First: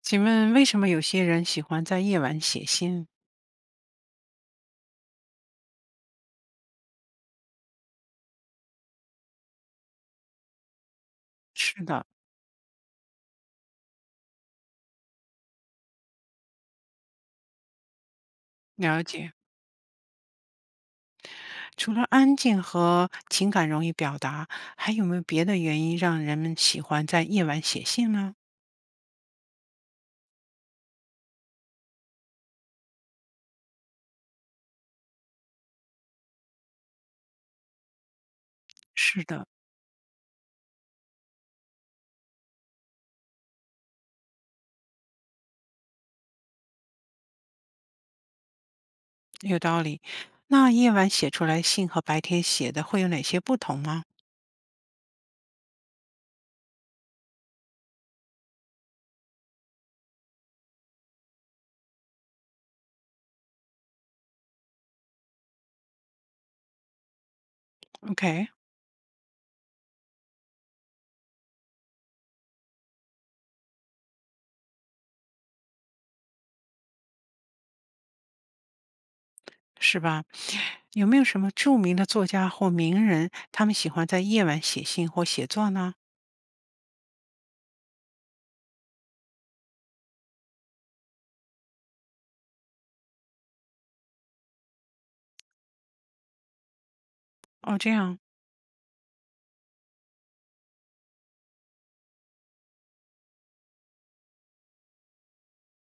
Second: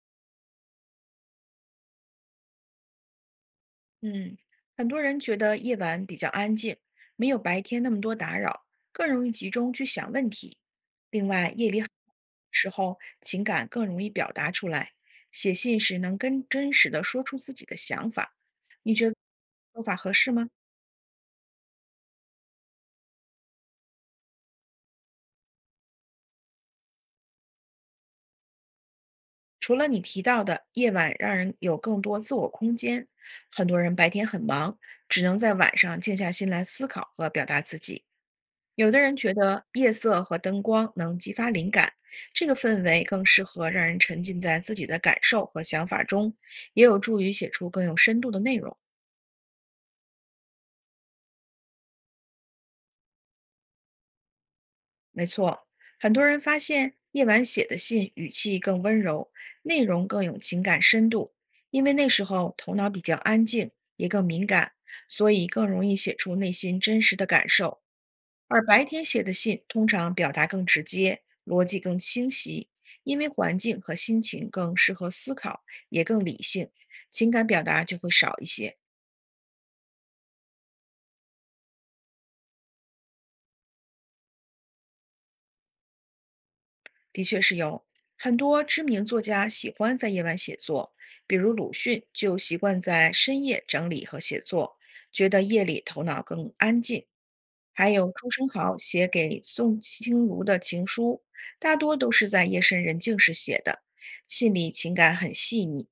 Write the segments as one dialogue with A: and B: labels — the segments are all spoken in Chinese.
A: 请问为什么有些人喜欢在夜晚写信？
B: 嗯，很多人觉得夜晚比较安静，没有白天那么多打扰，更容易集中去想问题。另外，夜里
A: 是
B: 很
A: 的，
B: 时候情感更容易表达出来，写信时能更真实的说出自己的想法。你
A: 了
B: 觉得
A: 解。
B: 说法合适吗？
A: 除了安静和情感容易表达，还有没有别的原因让人们喜欢在夜晚写信呢？
B: 除了你提到的夜晚让人有更多自我空间，很多人白天很忙，只能在晚上静下心来思考和表达自己。有的人
A: 是
B: 觉
A: 的，
B: 得夜色和灯光能激发灵感，这个氛围更适合让人沉浸在自己的感受和想法中，也有助于写出更有深度的内容。
A: 有道理。那夜晚写出来信和白天写的会有哪些不同吗
B: 没错，很多人发现夜晚写的信语气更温柔，内容更有情感深度，因为那时候头脑比较安静，也更敏感，所以更容易写出内心真实的感受。
A: ？OK，
B: 而白天写的信通常表达更直接，逻辑更清晰，因为环境和心情更适合思考，也更理性，情感表达就会少一些。
A: 是吧？有没有什么著名的作家或名人，他们喜欢在夜晚写信或写作呢？
B: 的确是有很多知名作家喜欢在夜晚写作，比如鲁迅就习惯在深夜整理和写作，觉得夜里头脑更安静。
A: 哦，
B: 还
A: 这
B: 有
A: 样
B: 朱生豪写给宋清如的情书，大多都是在夜深人静时写的，信里情感很细腻。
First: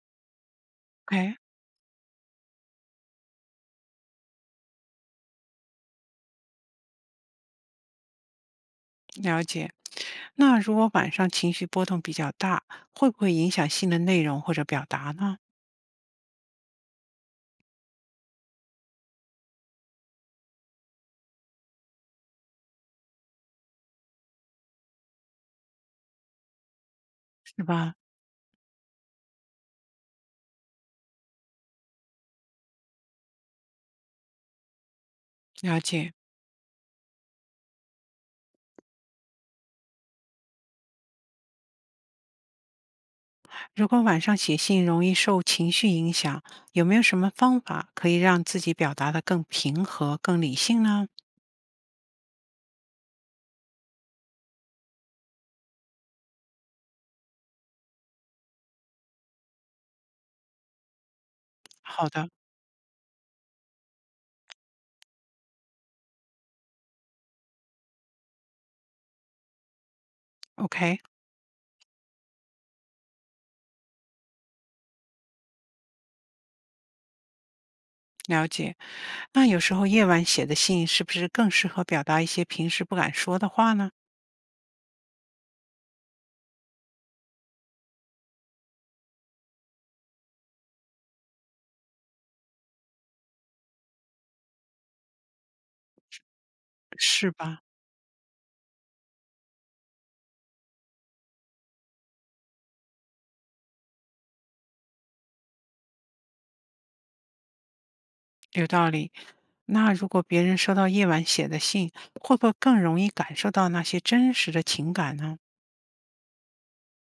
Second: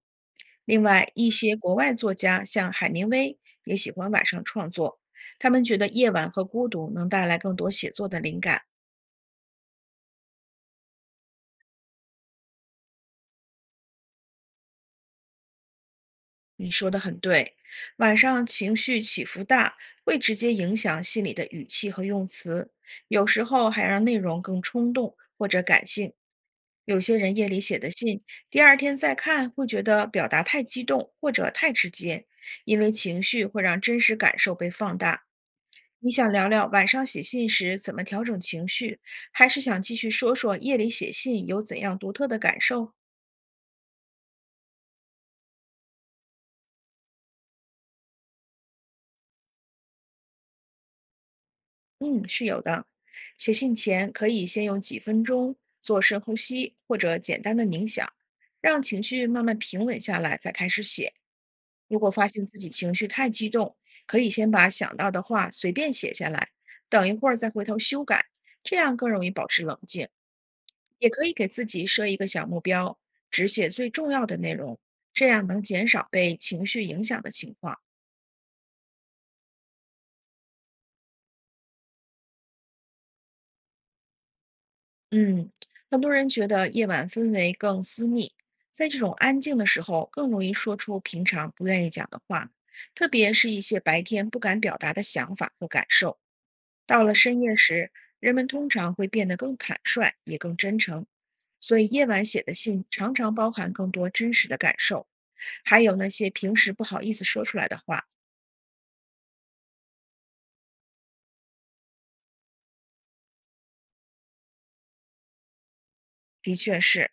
B: 另外，一
A: ，OK，
B: 些国外作家像海明威也喜欢晚上创作，他们觉得夜晚和孤独能带来更多写作的灵感。
A: 了解。那如果晚上情绪波动比较大，会不会影响信的内容或者表达呢？
B: 你说的很对，晚上情绪起伏大，会直接影响信里的语气和用词，有时候还让内容更冲动或者感性。有些人夜里
A: 是
B: 写的
A: 吧？
B: 信，第二天再看会觉得表达太激动或者太直接，因为情绪会让真实感受被放大。
A: 了
B: 你
A: 解。
B: 想聊聊晚上写信时怎么调整情绪，还是想继续说说夜里写信有怎样独特的感受？
A: 如果晚上写信容易受情绪影响，有没有什么方法可以让自己表达的更平和、更理性呢？
B: 嗯，是有的。写信前可以先用几分钟做深呼吸或者简单的冥想，让情绪慢慢平稳下来，再开始写。如
A: 好
B: 果发
A: 的
B: 现自己情绪太激动，可以先把想到的话随便写下来，等一会儿再回头修改，这样更容易保持冷静。
A: ，OK，
B: 也可以给自己设一个小目标，只写最重要的内容，这样能减少被情绪影响的情况。
A: 了解。那有时候夜晚写的信是不是更适合表达一些平时不敢说的话呢？
B: 嗯，很多人觉得夜晚氛围更私密，在这种安静的时候，更容易说出平常不愿意讲的话，特别是一些白天不敢表达的想法和感受。到了
A: 是
B: 深夜
A: 吧？
B: 时，人们通常会变得更坦率，也更真诚，所以夜晚写的信常常包含更多真实的感受。还有那些平时不好意思说出来的话，
A: 有道理。那如果别人收到夜晚写的信，会不会更容易感受到那些真实的情感呢？
B: 的确是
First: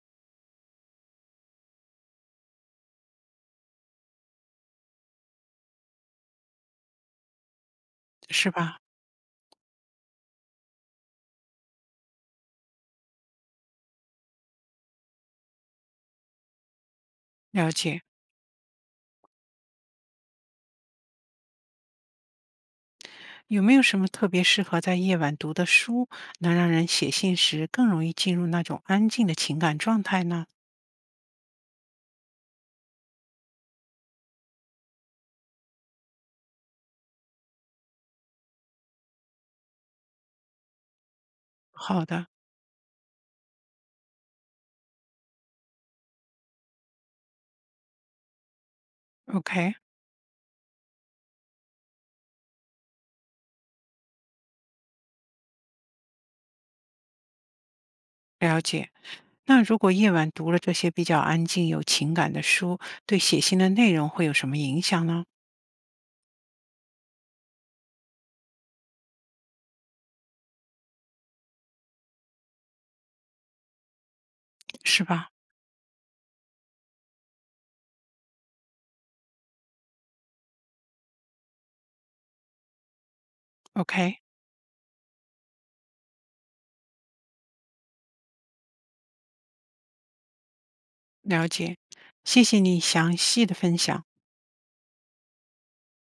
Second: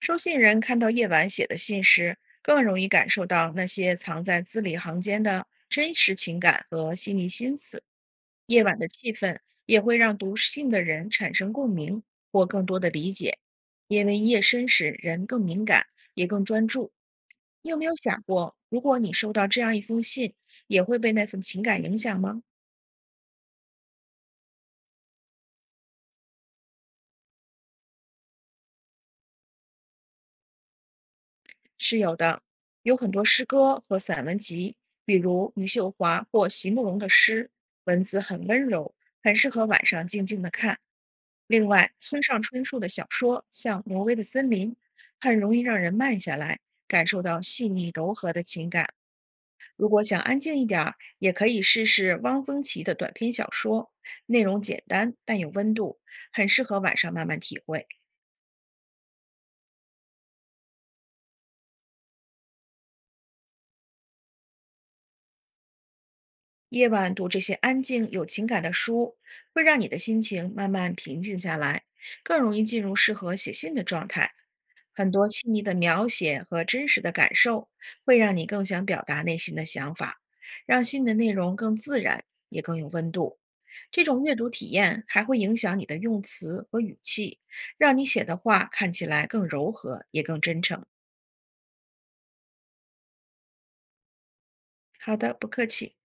B: 收信人看到夜晚写的信时，更容易感受到那些藏在字里行间的真实情感和细腻心思。
A: 是
B: 夜
A: 吧？
B: 晚的气氛也会让读信的人产生共鸣或更多的理解，因为夜深时人更敏感，也更专注。你
A: 了
B: 有没有
A: 解。
B: 想过，如果你收到这样一封信，也会被那份情感影响吗？
A: 有没有什么特别适合在夜晚读的书，能让人写信时更容易进入那种安静的情感状态呢？
B: 是有的，有很多诗歌和散文集，比如余秀华或席慕容的诗，文字很温柔，很适合晚上静静的看。另外，
A: 好
B: 村
A: 的
B: 上春树的小说，像《挪威的森林》，很容易让人慢下来，感受到细腻柔和的情感。
A: ，OK，
B: 如果想安静一点儿，也可以试试汪曾祺的短篇小说，内容简单但有温度，很适合晚上慢慢体会。
A: 了解。那如果夜晚读了这些比较安静、有情感的书，对写信的内容会有什么影响呢？
B: 夜晚读这些安静有情感的书，会让你的心情慢慢平静下来，更容易进入适合写信的状态。
A: 是
B: 很多
A: 吧
B: 细腻的描写和真实的感受，会让你更想表达内心的想法，让信的内容更自然，也更有温度。这
A: ？OK，
B: 种阅读体验还会影响你的用词和语气，让你写的话看起来更柔和，也更真诚。
A: 了解。谢谢你详细的分享。
B: 好的，不客气。